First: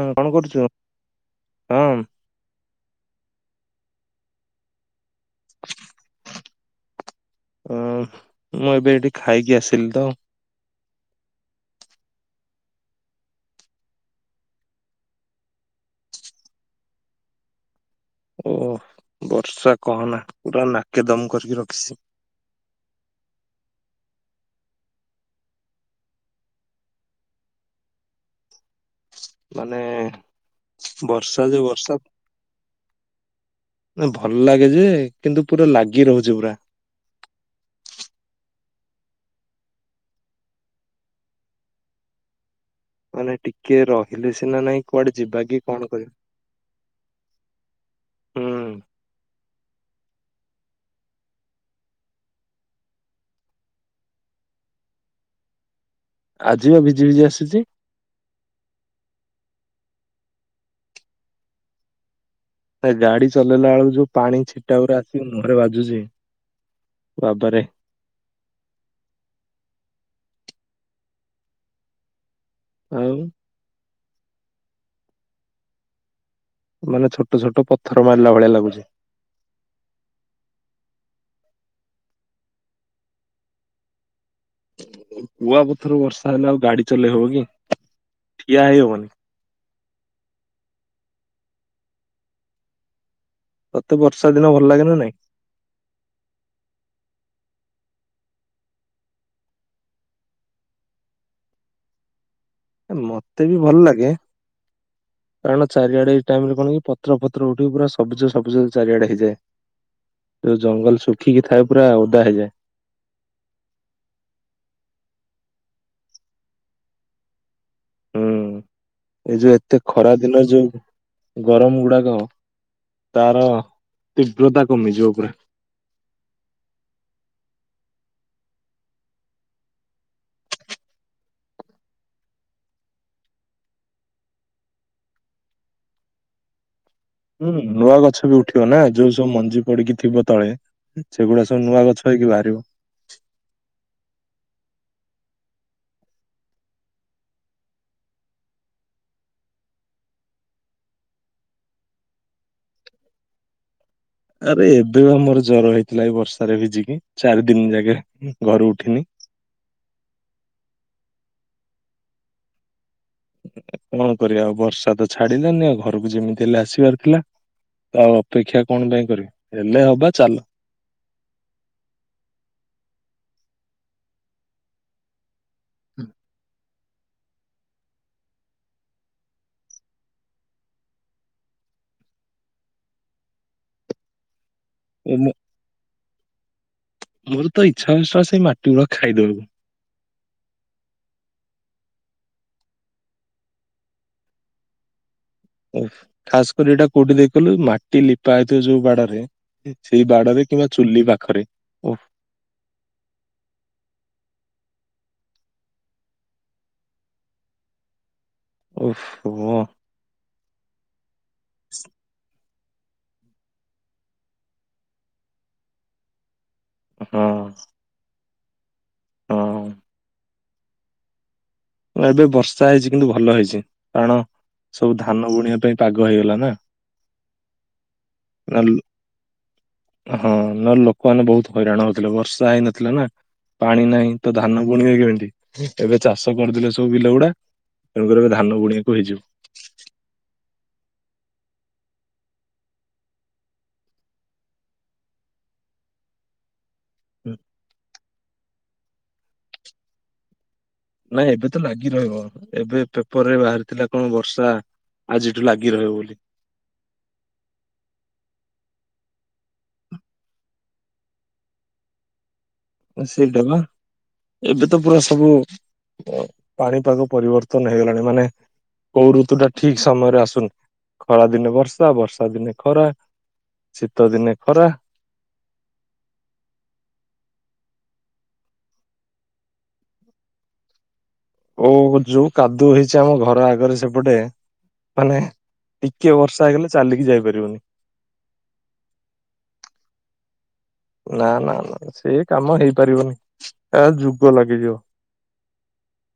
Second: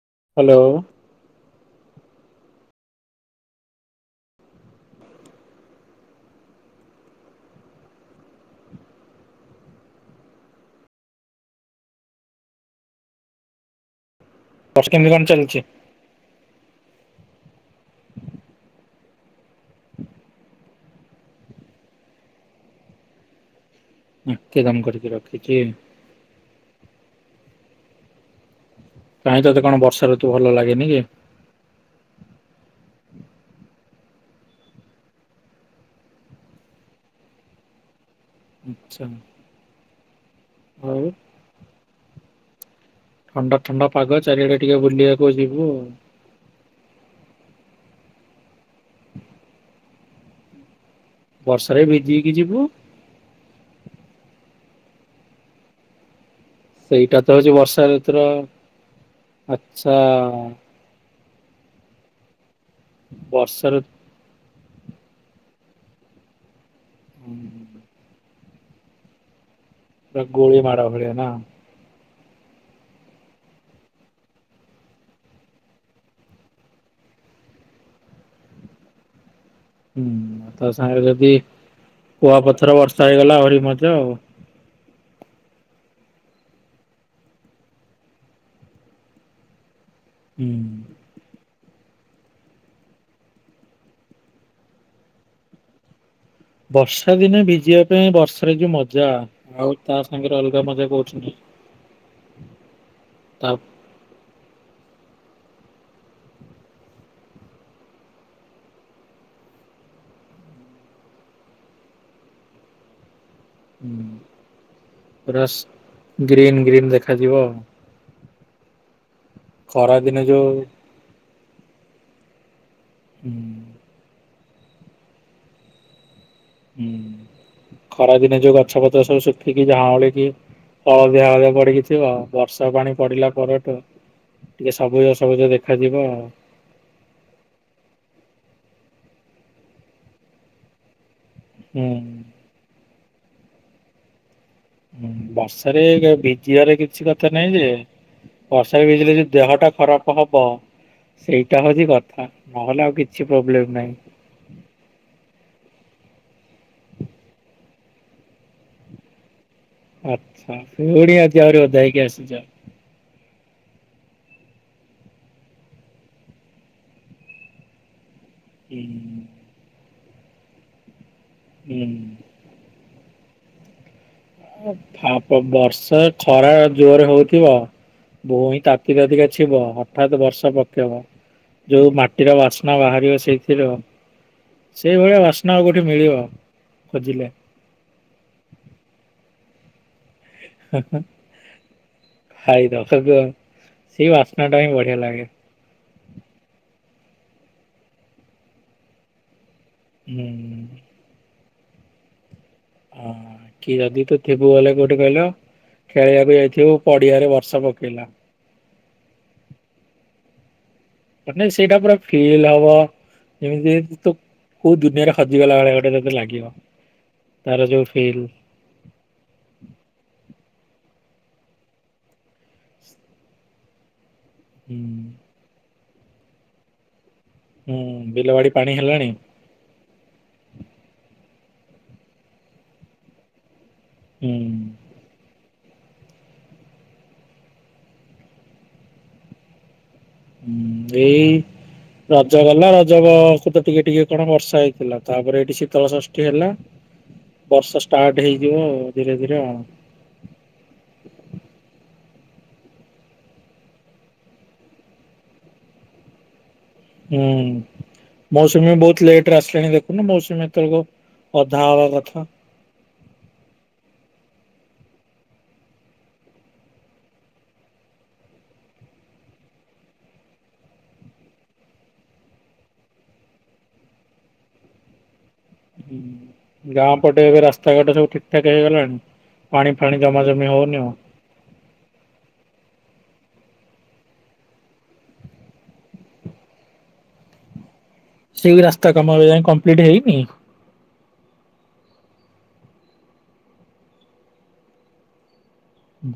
ହଁ କଣ କରୁଛ? ହ୍ୟାଲୋ ହଁ। [inaudible] ଅ ମୁଁ ଏବେ ଏଠି ଖାଇକି ଆସିଲି ତ। ହଷ୍ଟେଲ କେମିତି କଣ ଚାଲିଛି? ଓହ ବର୍ଷା କହନା କହନା ନା। [unintelligible] ନାକେ ଦାମ କରିକି ରଖିଛି। କାହିଁ ତତେ କଣ ମାନେ ବର୍ଷା ଋତୁ ଭଲ ଲାଗେନି କି? ବର୍ଷା ଯୋଉ ବର୍ଷା। ନା ଭଲ ଲାଗେ ଯେ କିନ୍ତୁ ପୁରା ଲାଗି ରହୁଛି ପୁରା। [inaudible] ଆଚ୍ଛା। ଆଉ। ମାନେ ଥଣ୍ଡା ଟିକେ ଥଣ୍ଡା ପାଗ ରହିଲେ ଚାରିଆଡେ ସିନା ଟିକେ ନାଇଁ କୁଆଡେ ବୁଲିବାକୁ ଯିବା ଯିବୁ କି ଆଉ। କଣ କରିବା। ହୁଁ। ବର୍ଷାରେ ଭିଜକି ଯିବୁ? ଆଜି ବା ଭିଜି ସେଇଟା ଭିଜି ତ ହଉଛି ଆସିଛି ବର୍ଷା ଋତୁ ର ଆଛା। ନା ଗାଡି ଚଲେଇଲା ବର୍ଷାଋ ବେଳକୁ ଯୋଉ ପାଣି ଛିଟା ଉପରେ ଆସିକି ମୁହଁରେ ବାଜୁଛି। ବାବା ରେ ପୁରା ଗୁଳି ମାଡ ଭଳିଆ ନା ଆଉ ମାନେ ଛୋଟ ଛୋଟ ପଥର ମାରିଲା ଭଳିଆ ଲାଗୁଛି ହୁଁ ତା ସାଙ୍ଗରେ ଯଦି କୁଆପଥର ବର୍ଷା ହେଇଗଲା ଆହୁରି ମଧ୍ୟ ଆଉ କୁଆ ପଥର ବର୍ଷା ହେଲେ ଆଉ ଗାଡି ଚଲେଇ ହବ କି ଠିଆ ହେଇ ହବନି ହୁଁ ତତେ ବର୍ଷା ଦିନ ଭଲ ଲାଗେ ନା ନାଇଁ? ବର୍ଷା ଦିନେ ଭିଜିବା ପାଇଁ ବର୍ଷାରେ ଯୋଉ ମଜା ଆଉ ତା ସାଙ୍ଗରେ ଅଲଗା ମଜା କହୁଛନ୍ତି ମତେ ବି ଭଲ ଲାଗେ କାରଣ- ଚାରିଆଡେ ଏଇ ଟାଇମ ରେ କଣ କି ପତ୍ର ଫତ୍ର ଉଠିକି ପୁରା ସବୁଜ ସବୁଜ ଚାରିଆଡେ ହେଇଯାଏ । ଯଉ ଜଙ୍ଗଲ ଶୁଖିକି ଥାଏ ପୁରା ଓଦା ହେଇଯାଏ । ଉଁ, ପୁରା ଗ୍ରୀନ୍ ଗ୍ରୀନ୍ ଦେଖାଯିବ । ହୁଁ, ଏ ଯୋଉ ଏତେ ଖରା ଦିନେ ଦିନ ଯୋଉ ହୁଁ ଗରମ ଗୁଡାକ ତାର ତୀବ୍ରତା କମିଯିବ ପୁରା ହୁଁ ଖରା ଦିନେ ଯୋଉ ଗଛ ପଛସବୁ ଶୁଖିକି କି ଝାଂଲି କି ହଳଦିଆ ହଳଦିଆ ପଡିକି ଥିବ ଆଉ ବର୍ଷା ପାଣି ପଡିଲା ପରେଠୁ ଟିକେ ସବୁଜ ସବୁଜ ଦେଖାଯିବ ଆଉ ହୁଁ ନୂଆ ଗଛ ବି ଉଠିବ ନା ଯୋଉ ସବୁ ମଞ୍ଜି ପଡିକି ଥିବ ତଳେ ସେଗୁଡା ସବୁ ନୂଆ ହୁଁ। ଗଛ ହେଇକି ବାହାରିବ । ହୁଁ ବର୍ଷାରେ ଭିଜିବାର କିଛି କଥା ନାହିଁ ଯେ ବର୍ଷା ଭିଜିଲେ ଯି ଦେହ ଟା ଖରାପ ହବ ସେଇଟା ହଉଛି କଥା, ନହେଲେ ଆଉ କିଛି ପ୍ରୋବ୍ଲେମ ନାହିଁ ଆରେ ଏବେ ଆମର ଜର ହେଇଥିଲା, ଏ ବର୍ଷାରେ ଭିଜିକି, ଚାରି ଦିନ ଯାକେ ଘରୁ ଉଠିନି ହ [inaudible] ଆଚ୍ଛା, ଫୁଣି ଆଜି ଆହୁରି ଓଦା ହେଇକି ଆସିଛ କଣ କରିବା ଆଉ ବର୍ଷା ତ ଛାଡିଲାନି, ଆଉ ଘରକୁ ଯେମିତି ହେଲେ ଆସିବାର ଥିଲା -ତ ଆଉ ଅପେକ୍ଷା ହୁଁ। କଣ ପାଇଁ କରିବି? ହେଲେ ହବ ଚାଲ ହୁଁ । ହେ ଫା ପବ ବର୍ଷା ଖରା । ଜୋରେ ହଉଥିବ ଭୁଇଁ ତାତି ତାତିକା ଥିବ ହଠାତ୍ ବର୍ଷା ପକେଇବ । ଯୋଉ ମାଟିର ବାସ୍ନା ବାହାରିବ ସେଇଥିରୁ । ସେଇଭଳିଆ ମୁଁ ବାସ୍ନା ଆଉ କୋଉଠି ମିଳିବ । ମୋର ତ ଇଚ୍ଛା ହୁଏ ଶଳା ସେଇ ମାଟି ଗୁଡା ଖାଇଦେବାକୁ । ହ ଖାଇ ଦବ କି ଆଉ ସେଇ ବାସ୍ନା ଟା ହି ବଢିଆ ଲାଗେ । ଓ ଖାସ କରି ଏଇଟା କୋଉଠି ଦେଖଲୁ ମାଟି ଲିପା ହେଇଥିବ ଯୋଉ ବାଡରେ । ସେଇ ହୁଁ। ବାଡରେ କିମ୍ବା ଚୁଲି ପାଖରେ ଓହ । ହଁ କି ଯଦି ତୁ ଥିବୁ ବଲେ କୋଉଟେ କହିଲୁ । ଖେଳିବାକୁ ଯାଇଥିବ ପଡିଆରେ ବର୍ଷା ପକେଇଲା । ଓହୋ । ମାନେ ସେଇଟା ପୁରା ଫିଲ୍ ହବ । ଯେମିତି ତୁ କୋଉ ଦୁନିଆରେ ହଜିଗଲା ଭଳିଆ ଗୋଟେ ତତେ ଲାଗିବ । ହଁ ତାର ଯୋଉ ଫିଲ୍ । ହଁ । ଏ ବର୍ଷା ହେଇଛି କିନ୍ତୁ ଭଲ ହେଇଛି କାରଣ ହୁଁ ସବୁ ଧାନ ବୁଣିବା ପାଇଁ । ପାଗ ହେଇଗଲା ନା । ହୁଁ ବିଲବାଡି ପାଣି ହେଲାଣି । ହଁ ନହେଲେ ଲୋକମାନେ ବହୁତ ହଇରାଣ ହଉଥିଲେ ବର୍ଷା ହେଇନଥିଲା ନା । ପାଣି ନାହିଁ ତ ହୁଁ। ଧାନ ବୁଣିବେ କେମତି? ଏବେ ଚାଷ କରିଦେଲେ ସବୁ ବିଲଗୁଡା । ତେଣୁକରି ଏବେ ଧାନ ବୁଣିବାକୁ ହେଇଯିବ । ହୁଁ ଏଇ । ରଜ ଗଲା ରଜ ବେଳକୁ ତ କଣ ଟିକେ ଟିକେ ବର୍ଷା ହେଇଥିଲା । ତାପରେ ଏଇଠି ଶୀତଳ ଷଷ୍ଠଟି ହେଲା। ବର୍ଷା ଷ୍ଟାର୍ଟ ହେଇଯିବ ଧୀରେ ଧୀରେ ଆଉ । ନାଇଁ ଏବେ ତ ଲାଗି ରହିବ ଏବେ ପେପର ରେ ବାହାରିଥିଲା କଣ ବର୍ଷା ଆଜିଠୁ ଲାଗି ରହିବ ବୋଲି । ହୁଁ । ମୌସୁମୀ ବହୁତ ଲେଟରେ ଆସିଲାଣି ଦେଖୁନ ମୌସୁମୀ ଏତେବେଳ ଅଧା ହବା କଥା। । ସେଇଟା ବା ଏବେ ତ ପୁରା ସବୁ । ପାଣିପାଗ ପରିବର୍ତ୍ତନ ହେଇଗଲାଣି ମାନେ । କଉ ଋତୁ ଟା ଠିକ ସମୟରେ ଆସୁନି। ଖରା ଦିନେ ବର୍ଷା ବର୍ଷା ଦିନେ ଖରା । ଶୀତ ଦିନେ ଖରା । ହୁଁ । ଗାଁ ପଟେ ଏବେ ରାସ୍ତାଘାଟ ସବୁ ଠିକ ଠାକ ହେଇଗଲାଣି । ପାଣି ଫାଣି ଜମା ଜମି ହଉନି ଆଉ? ଓ ଯୋଉ କାଦୁଅ ହେଇଛି ଆମ ଘର ଆଗରେ ସେପଟେ । ମାନେ ଟିକେ ବର୍ଷା ହେଇଗଲେ ଚାଲିକି ଯାଇପାରିବନି । ସେଇ ରାସ୍ତା କାମଏବେ ଯାକେ କମ୍ପ୍ଲିଟ ହେଇନି? ନା ନା ନା ସେ କାମ ହେଇପାରିବନି ଏ ଯୁଗ ଲାଗିଯିବ ।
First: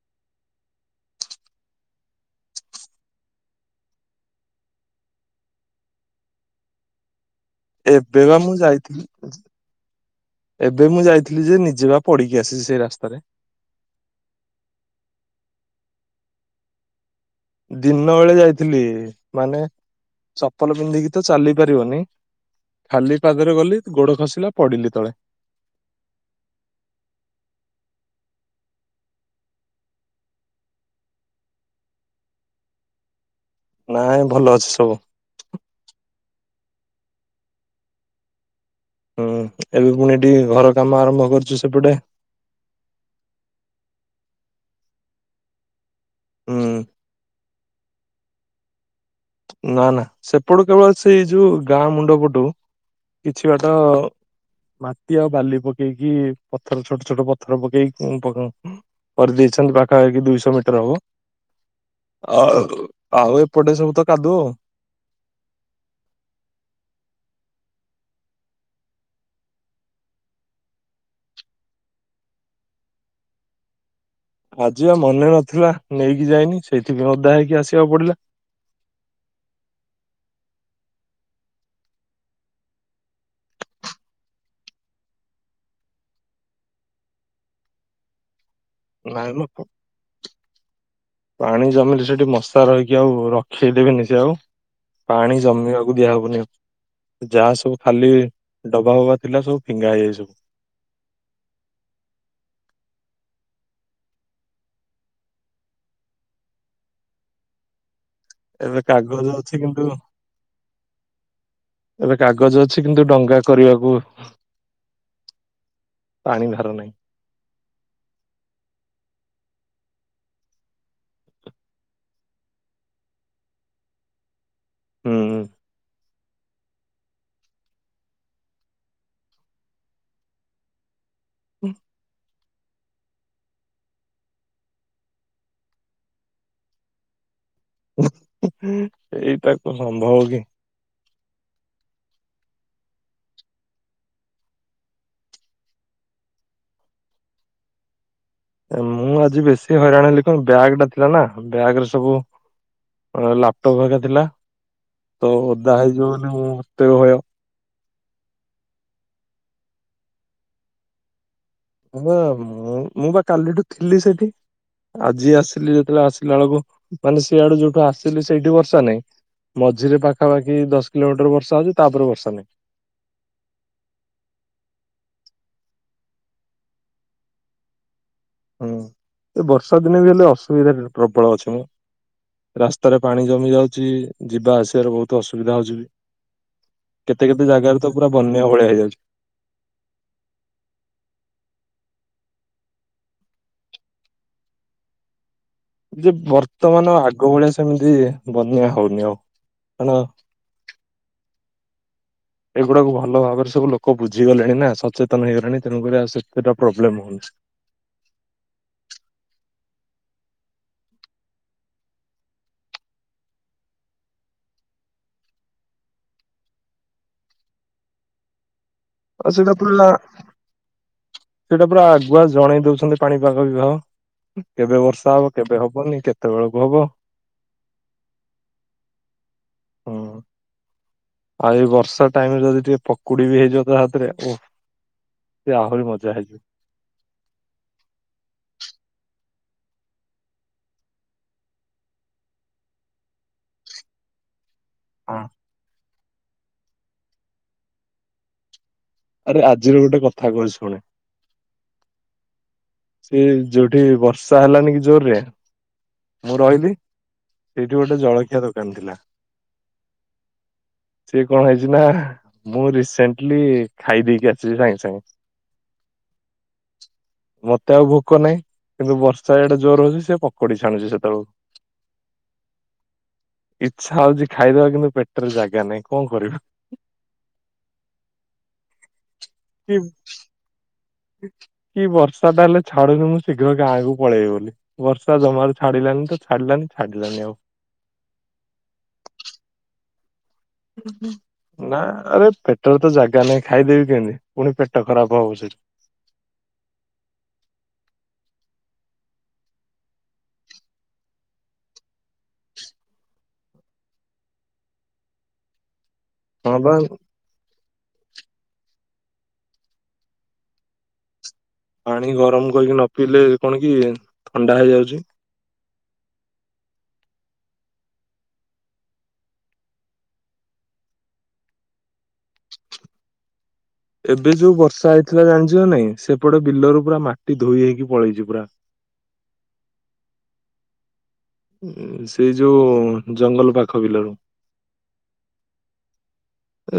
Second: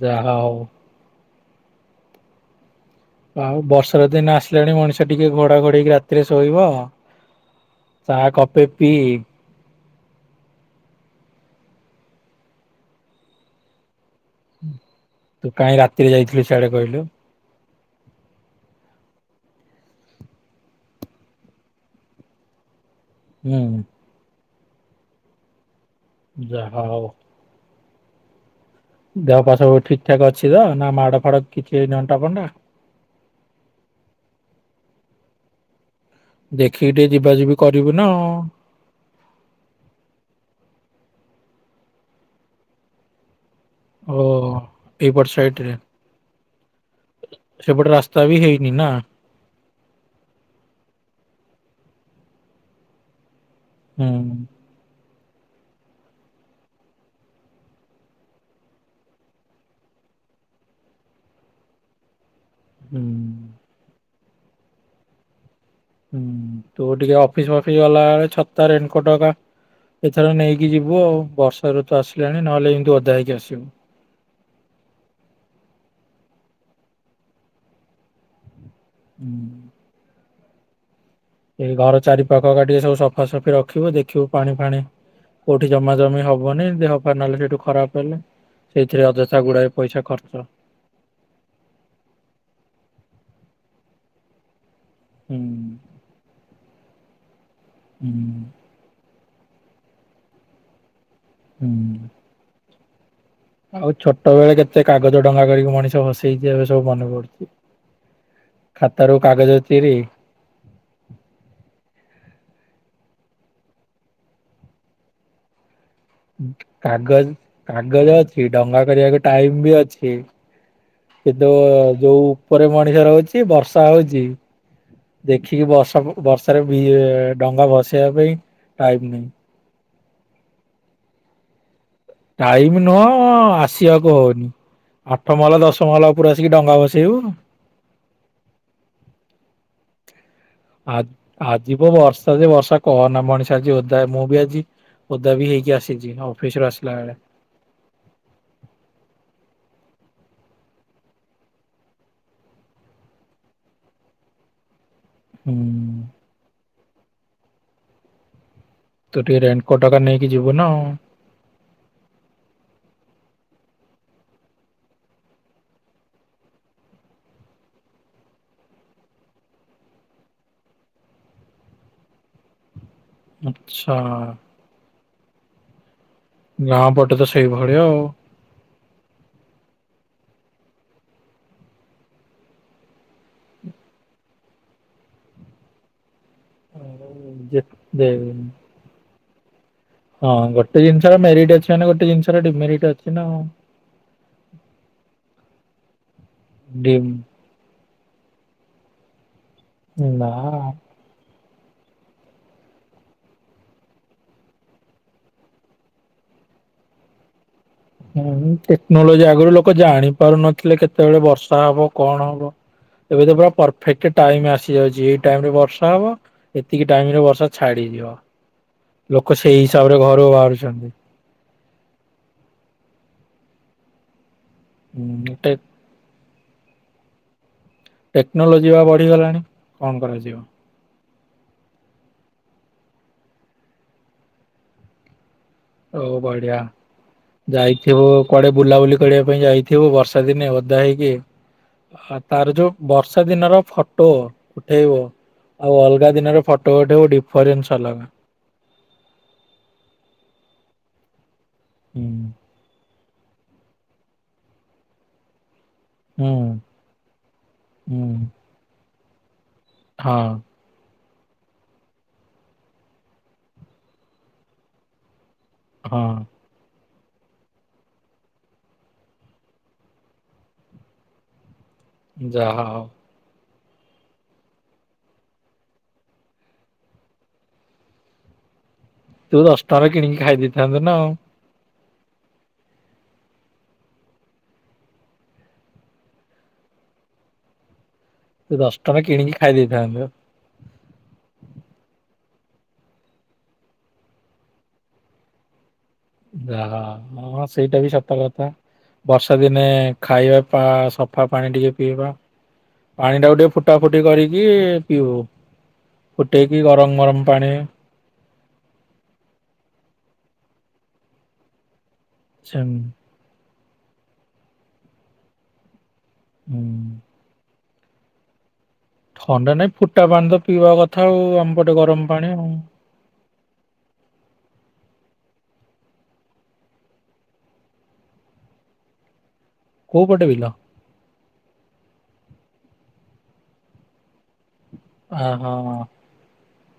ଯାହା ହଉ । ଆଉ ବର୍ଷର ଦିନ ଆସିଲାଣି ମଣିଷ ଟିକେ ଘୋଡା ଘୋଡକି ରାତିରେ ଶୋଇବ । ଏବେ ବା ମୁଁ ଯାଇଥିଲି । ଏବେ ମୁଁ ଯାଇଥିଲି ଯେ ନିଜେ ବା ପଡିକି ଆସିଛି ସେଇ ରାସ୍ତାରରେ । ତୁ କାହିଁ ରାତିରେ ଯାଇଥିଲୁ ସିଆଡେ କହିଲୁ? ଦିନ ବେଳେ ଯାଇଥିଲି ମାନେ । ଚପଲ ପିନ୍ଧିକି ତ ଚାଲି ପାରିବନି । ଖାଲି ପାଦରେ ହୁଁ। ଗଲି ଗୋଡ଼ ଖସିଲା ପଡ଼ିଲି ତଳେ। ଯାହା ହଉ । ଦେହ ପା ସବୁ ଠିକ ଠାକ ଅଛି ତ ନା ମାଡ ଫାଡ କିଛି ହେଇନି ଅଣ୍ଟା ଫଣ୍ଟା। ନାଇଁ ଭଲ ଅଛି ସବୁ । ଦେଖିକି ଟିକେ ଯିବା ଯିବି କରିବୁ ନା । ହୁଁ ଏବେ ପୁଣି ଏଠି ଘର କାମ ଆରମ୍ଭ କରୁଛୁ ସେପଟେ । ଓ ଏଇ ପଟ୍ ସାଇଟ ରେ? ହୁଁ। ସେପଟେ ରାସ୍ତା ବି ହେଇନି ନା? ନା ନା ସେପଟୁ କେବଳ ସେଇ ଯୋଉ ଗାଁ ମୁଣ୍ଡ ପଟୁ କିଛି ବାଟ ହୁଁ ତ ଆଉ ବାଲି ପକେଇକି ପଥର ଛୋଟ ଛୋଟ ପଥର ପକେଇକି ପଉ କରି ଦେଇେଇଛନ୍ତି, ପାଖାପାଖିଖି ଦୁଇଶହ ମିଟର ହବ। ଆ ହୁଁ ଆଉ ଏପଟେ ସବୁ ତ କାଦୁଅ। ହୁଁ, ତୁ ଟିକେ ଅଫିସ ଫଫିସ୍ ଗଲା ବେଳେ ଛତା ରେନକୋଟ ହେକା ଏଥର ନେଇକି ଯିବୁ ଆଉ, ବର୍ଷ ଋତୁ ଆସିଲାଣି ନହେଲେ ଏମିତି ଉଦା ହେଇକି ଆସିବୁ। ଆଜି ବା ମନେ ନଥିଲା ନେଇକି ଯାଇନି ସେଇଥିପାଇଁ ଉଦା ହେଇକି ଆସିବାକୁ ପଡିଲା। ହୁଁ। ଏ ଘର ଚାରି ପାଖ କା ଟିକେ ସବୁ ସଫାସଫି ରଖିବୁ ଦେଖିବୁ ପାଣି ଫାଣି କୋଉଠି ଜମା ଜମି ହବନି ଦେହ ପାର ନହେଲେ ସେଇଠୁ ଖରାପ ହେଲେ। ସେଇଥିରେ ଅଯଥା ନାଇଁମ ଗୁଡାଏ ପଇସା ଖର୍ଚ୍ଚ ପାଣି ଜମିିଲ ସେଠି ମଶା ରହିକି ଆଉ ରଖ ରଖେଇ ଦେବେନି ସେ ଆଉ ପାଣି ହୁଁ। ଜମିବାକୁ ଦିଆହବନି ଆଉ। ଯାହା ସବୁ ଖାଲି ହୁଁ ଡବା ହବା ଥିଲା ସବୁ ଫିଙ୍ଗା ହେଇଯାଇଚି। ହୁଁ। ଆଉ ଛୋଟ ବେଳେ କେତେ କାଗଜ ଡଙ୍ଗା କରିକି ମଣିଷ ଭସେଇଛି, ଏବେ ସବୁ ମନେ ପଡୁଛି। ଏବେ ଖାତାରୁ କାଗଜ ଅଛି କିନ୍ତୁ ଚିରି ଏବେ କା କାଗଜ ଅଛି କିନ୍ତୁ ଡଙ୍ଗା କରିବାକୁ ପାଣି ଧାର ନାହିଁ। କାଗଜ କାଗଜ ଅଛି ଡଙ୍ଗା କରିବାକୁ ଟାଇମ୍ ବି ଅଛି । କିନ୍ତୁ ଯୋଉ ଉପରେ ମଣିଷ ରହୁଚି ବର୍ଷା ହଉଚି । ହୁଁ। ଦେଖିକି ବସ । ବର୍ଷାରେ ଭି ଏ ଡଙ୍ଗା ଭସେଇବା ପାଇଁ ଟାଇମ୍ ନାହିଁ । ହୁଁ। ଟାଇମ ନୁହଁ ଆସିବାକୁ ହଉନି । ଆଠ ମହଲା ଦଶ ମହଲା ଉପରେ ଆସିକି ଡଙ୍ଗା ଭସେଇବୁ? [inaudible] ଏଇଟା କୋଉ ସମ୍ଭବ କି? ଆ-ଆଜିିବ ବର୍ଷା ଯେ ବର୍ଷା କହନା ମଣିଷ ଆଜି ଓଦା ମୁଁ ବି ଆଜି ଓଦାବି ହେଇ କି ଅସିଚି ଅଫିସରୁ ଆସିଲା ବେଳେ । ମୁଁ ଆଜି ବେଶୀ ହଇରାଣ ହେଲି କଣ ବ୍ୟାଗ୍ ଟା ଥିଲା ନା ବ୍ୟାଗ ରେ ସବୁ ଅ ଲାପଟପ୍ ହେକା ଥିଲା ତ ହୁଁ ଓଦା ହେଇଯିବ ବୋଲି ମତେ ଭୟ। ତୁ ଟିକେ ରେନିକୋଟ ଟା ନେଇକି ଯିବୁ ନା ଆଉ। ହଁ ମୁଁ ମୁଁ ବା କାଲିଠୁ ଥିଲି ସେଠି। ଆଜି ଆସିଲି ଯେତେବେଳେ ଆସିଲା ବେଳକୁ ମାନେ ସିଆଡୁ ଯୋଉଠୁ ଆସିଲି ସେଇଠି ବର୍ଷା ନାହିଁ। ମଝିରେ ପାଖାପାଖି ଦଶ କିଲୋମିଟର ବର୍ଷା ହଉଚି ତାପରେ ବର୍ଷା ନାହିଁ । ଆଛା। ଗାଁ ପଟେ ତ ସେଇଭଳିଆ ଆଉ । ହଁ ଏ ବର୍ଷା ଦିନେ ବି ହେଲେ ଅସୁବିଧା ପ୍ରବଳ ଅଛି ମ। ରାସ୍ତାରେ ପାଣି ଜମି ଯାଉଚି ଯିବା ଆସିବାରେ ବହୁତ ଅସୁବିଧା ହଉଚି ବି । କେତେ କେତେ ଯେ ଜାଗାରୁ ତ ଯେ ପୁରା ବନ୍ୟା ଭଳିଆ ହେଇଯାଉଚି । ହଁ ଗୋଟେ ଜିନିଷର ମେରିଡ ଅଛି ମାନେ ଗୋଟେ ଜିନିଷର ଡିମେରିଟ ଅଛି ନା ଆଉ। ଯେ ବର୍ତ୍ତମାନ ଡିମ୍ ଆଗ ଭଳିଆ ସେମିତି ବନ୍ୟା ହଉନି ଆଉ । ନା । ଏଗୁଡାକୁ ଭଲ ଭାବରେ ସବୁ ଲୋକ ବୁଝିଗଲେଣିନା, ସଚେତନ ହେଇଗଲେଣି, ତେଣୁକରି ଆଉ ସେତେଟା ପ୍ରୋବ୍ଲେମ ହଉନି। [unintelligible] ହୁଁ ଟେକ୍ନୋଲୋଜି ଆଗରୁ ଲୋକ ଜାଣି ପାରୁନଥିଲେ କେତେବେଳେ ବର୍ଷା ହବ କଣ ହବ ଏବେ ତ ପୁରା ପରଫେକ୍ଟ ଟାଇମ ଆସିଯାଉଚି ଏଇ ଟାଇମ ରେ ବର୍ଷା ହବ ଏତିକି ଟାଇମ ରେ ବର୍ଷା ଛାଡି ଇଅ ଆଉ ସେଇଟା ପୁରା ସେଇଟା ପୁରା ଆଗୁଆ ଜଣେଇ ଦଉଛନ୍ତି। ପାଣିପାଗ ବିିବାହ କେବେ ବର୍ଷା ହବ? ହୁଁ ଟେ କେବେ ହବନି? କେତେ ବଳକୁ ହବ? ଟେକ୍ନୋଲୋଜି ବା ବଢିଗଲାଣି କଣ ହୁଁ କରାଯିବ? ଆଉ ଏଇ ବର୍ଷା ଟାଇମରେ ଯଦି ଟିକେ ପକୁଡି ବି ହେଇଯିବ ତା ହାତରେ ଓ ହଉ ବଢିଆ ଯାଇଥିବୁ କୁଆଡେ ବୁଲାବୁଲି କଡିଆ ପାଇଁ ଯାଇଥିବୁ ବର୍ଷା ଦିନେ ଓଧା ହେଇକି । ହ ତାର ଯୋଉ ବର୍ଷା ଦିନର ଫଟୋ ଉଠେଇବ ହଁ। ଆଉ ଅଲଗା ଦିନରେ ଫଟୋ ଉଠେଇବ ଡିଫରେନ୍ସ ଅଲଗା । ଆରେ ଆଜିର ଗୋଟେ କଥା କହୁଚି ଶୁଣେ । ହୁଁ । ସେ ଯୋଉଠି ବର୍ଷା ହେଲାନି କି ଜୋରରେ ହୁଁ ମୁଁ ରହିଲି ସେଇଠୁ ଗୋଟେ ହୁଁ ଜଳଖିଆ ଦୋକାନ ଥିଲା । ହଁ । ସିଏ କଣ ହେଇଚି ନା ମୁଁ ରିସେଣ୍ଟଲି ଖାଇ ଦେଇକି ଆସିଚି ସାଙ୍ଗେ ସାଙ୍ଗେ। ହଁ । ମତେ ଆଉ ଭୋକ ନାହିଁ କିନ୍ତୁ ବର୍ଷା ଏଡେ ଜୋର ହଉଚି ସିଏ ପକୁଡି ଛାଣୁଚି ସେତବେଳକୁ । ଯାହା ଇଚ୍ଛା ହଉଛି ଖାଇଦେବା କିନ୍ତୁ ପେଟରେ ଜାଗା ନାହିଁ କଣ କରିବା। [inaudible] ତୁ ଦଶ ଟଙ୍କାରେ କିଣିକି ଖାଇ ଦେଇଥାଆନ୍ତୁ ନା ଆଉ। କି ବର୍ଷ ବର୍ଷାଟା ହେଲେ ଛାଡୁନି, ମୁଁ ଶୀଘ୍ର ଗାଁକୁ ପଳେଇବି ବୋଲି, ବର୍ଷା ଜମାରୁ ଛାଡ଼ିଲାନି ତ ଛାଡ଼ିଲାନି ଛାଡ଼ିଲାନି ଆଉ। [inaudible] ଦଶ ଟଙ୍କା କିଣିକି ଖାଇ ଦେଇଥାଆନ୍ତୁ। ନା ଆରେ ପେଟରେ ତ ଜାଗା ନାହିଁ ଖାଇଦେବି କେମିତି ପୁଣି ପେଟ ଖରାପ ହବ ସେଠି। [inaudible] ଯା ହଁ ହଁ ସେଇଟା ବି ସତ କଥା। ବର୍ଷା ଦିନେ ଖାଇବା ବା ସଫା ପାଣି ଟିକେ ପିଇବା। ପାଣି ଟାକୁ ଟିକେ ଫୁଟା ଫୁଟି କରିକି ପିଉ। ହଁ ଫୁଟେଇକି ବା ଗରମ ଗରମ ପାଣି ପାଣି ଗରମ ସେମ କରିକି ନପିଇଲେ କଣ କି ଥଣ୍ଡା ହେଇଯାଉଛି। ହୁଁ। ଥଣ୍ଡା ନାଇଁ ଫୁଟା ପାଣି ତ ପିଇବା କଥା ଆଉ ଉ ଆମପଟେ ଗରମ ପାଣି ଆଉ। ଏବେ ଯୋଉ ବର୍ଷା ହେଇଥିଲା ଜାଣିଛୁ ନା ନାଇଁ, ସେପଟେ ବିଲରୁ ପୁରା ମାଟି ଧୋଇ ହୋଇକି ପଳେଇଛି ପୁରା। [inaudible] କୋଉ ପଟେ ବିଲ। ସେଇ ଯୋଉ ଜଙ୍ଗଲ ପାଖ ବିଲରୁ। ହାଁ ହଁ।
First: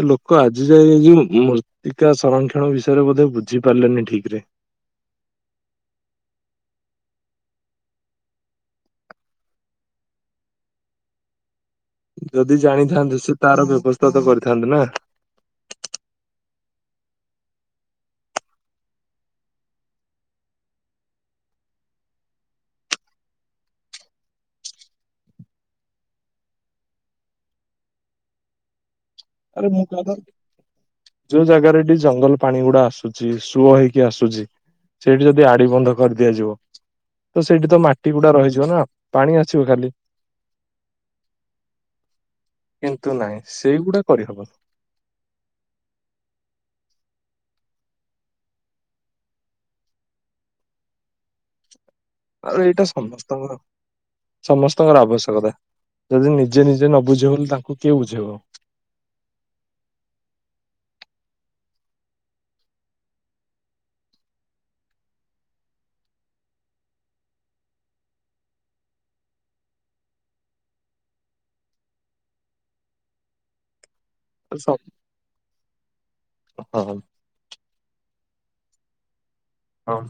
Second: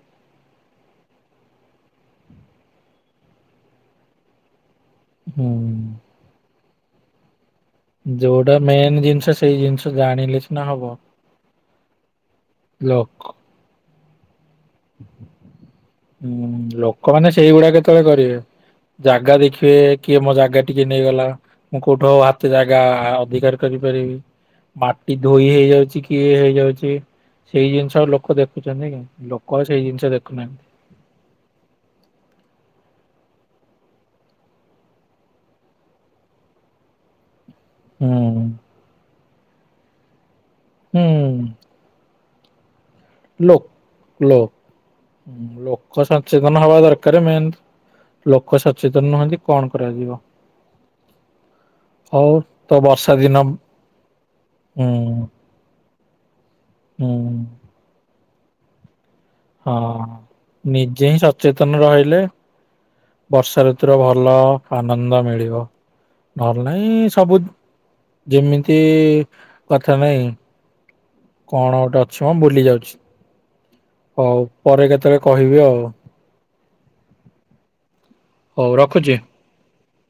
ଏ ଲୋକ ଆଜି ଯାଇଁ ମୃତ୍ତିକା ସଂରକ୍ଷଣ ବିଷୟରେ ବୋଧେ ବୁଝିପାରିଲେନି ଠିକ୍ ରେ। ହୁଁ। ଯୋଉଟା ମେନ୍ ଜିନିଷ ସେଇ ଜିନିଷ ଜାଣିଲେ ସିନା ହବ। ଯଦି ଲୋକ ଜାଣିଥାନ୍ତେ ସେ ତାର ବ୍ୟବସ୍ଥା ତ କରିଥାନ୍ତେ ନା। ହୁଁ ଲୋକମାନେ ସେଇଗୁଡା କେତେବେଳେ କରିବେ। ଜାଗା ଦେଖିବେ କିଏ ମୋ ଜାଗା ଟିକେ ନେଇଗଲା, ମୁଁ କୋଉଠୁ ଆଉ ହାତେ ଜାଗା ଅଧିକାର କରିବି। ପାରିବି ମାଟି ଧୋଇ ହୋଇଯାଉଛି କି ଇଏ ହୋଇଯାଉଛି ସେଇ ଜିନିଷ ଲୋକ ଦେଖୁଛନ୍ତି କି । ଲୋକ ଆରେ ସେଇ ମୁଁ ଜିନିଷ କହିବା କଥା ଦେଖୁନାହାନ୍ତି। ଯୋଉ ଜାଗାରେ ଏଠି ଜଙ୍ଗଲ ପାଣି ଗୁଡା ଆସୁଛି, ସୁଅ ହୋଇକି ଆସୁଛି। ସେଇଠି ଯଦି ଆଡି ବନ୍ଧ କରିଦିଆଯିବ ତ ସେଇଠି ତ ହୁଁ ମାଟି ଗୁଡା ରହିଯିବ ନା ପାଣି ଆସିବ ଖାଲି। ହୁଁ କିନ୍ତୁ ନାହିଁ ସେଇଗୁଡା ଲ କରିହବନି ଲୋକ ସଚେତନ ହବା ଦରକାର। ମେନ ଲୋକ ସଚେତନ ନୁହନ୍ତି କଣ କରାଯିବ। ହଉ ଆଉ ତ ଏଇଟା ବର୍ଷା ଦିନ ସମସ୍ତଙ୍କର ହୁଁ ସମସ୍ତଙ୍କର ଆବଶ୍ୟକତା। ଯଦି ନିଜେ ନିଜେ ନ ହୁଁ ବୁଝିବ ବୋଲେ ତାଙ୍କୁ କିଏ ବୁଝେଇବ। ହଁ ନିଜେ ହିଁ ସଚେତନ ରହିଲେ ବର୍ଷା ଋତୁର ଭଲ ଆନନ୍ଦ ମିଳିବ। ନହେଲେ ନାଇଁ ସବୁ ଯେମିତି କଥା ନାଇଁ କଣ ଗୋଟେ ଅଛିମ ଭୁଲି ଯାଉଛି। ହଉ ପରେ କେତେବେଳେ କହିବି ଆଉ ହଁ ହଉ ରଖୁଛି। ହଁ